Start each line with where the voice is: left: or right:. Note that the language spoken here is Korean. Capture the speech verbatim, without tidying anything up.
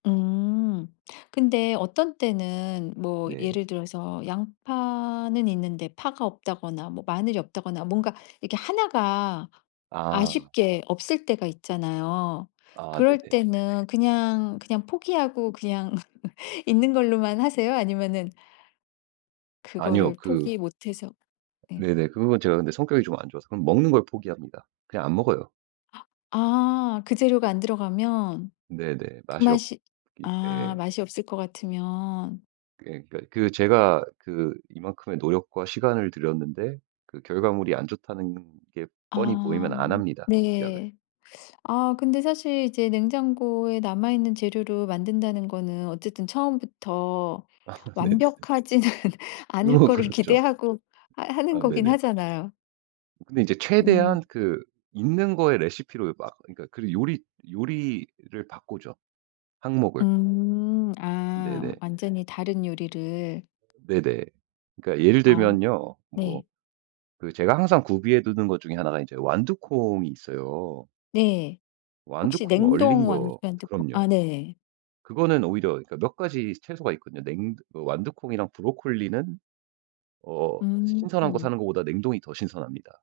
left: 음. 근데 어떤 때는 뭐
right: 네.
left: 예를 들어서 양파는 있는데 파가 없다거나, 뭐 마늘이 없다거나 뭔가 이렇게 하나 가
right: 아.
left: 아쉽게 없을 때가 있잖아요.
right: 아
left: 그럴
right: 네네.
left: 때는 그냥, 그냥 포기하고 그냥 있는 걸로만 하세요? 아니면은
right: 아니요.
left: 그거를
right: 그
left: 포기 못해서 네.
right: 네네. 그런 거는 제가 근데 성격이 좀 안 좋아서 그럼 먹는 걸 포기합니다. 그냥 안 먹어요.
left: 아 그 재료가 안 들어가면.
right: 네네.
left: 그
right: 맛이 없
left: 맛이
right: 기
left: 아
right: 네.
left: 맛이 없을 것 같으면.
right: 예. 그니까 그 제가 그 이만큼의 노력과 시간을 들였는데 그 결과물이 안 좋다는 게 뻔히
left: 아.
right: 보이면 안 합니다, 시작을.
left: 네. 아 근데 사실 이제 냉장고에 남아있는 재료로 만든다는 거는 어쨌든 처음부터
right: 아 네네.
left: 완벽하지는 않을
right: 그건
left: 거를
right: 그렇죠.
left: 기대하고 하 하는
right: 아
left: 거긴
right: 네네.
left: 하잖아요.
right: 근데 이제
left: 음.
right: 최대한 그 있는 거에 레시피로 막 그니까 그 요리 요리를 바꾸죠. 항목을.
left: 음. 아
right: 네네.
left: 완전히 다른 요리를.
right: 네네. 그러니까 예를
left: 아
right: 들면요. 뭐
left: 네.
right: 그 제가 항상 구비해 두는 것 중에 하나 가 이제 완두콩이 있어요.
left: 네. 혹시
right: 완두콩 얼린
left: 냉동 완두
right: 거
left: 완두콩
right: 그럼요.
left: 아 네.
right: 그거는 오히려 그니까 몇 가지 채소가 있거든요. 냉도 어 완두콩이랑 브로콜리는 어 시 신선한 거
left: 음.
right: 사는 것보다 냉동이 더 신선합니다.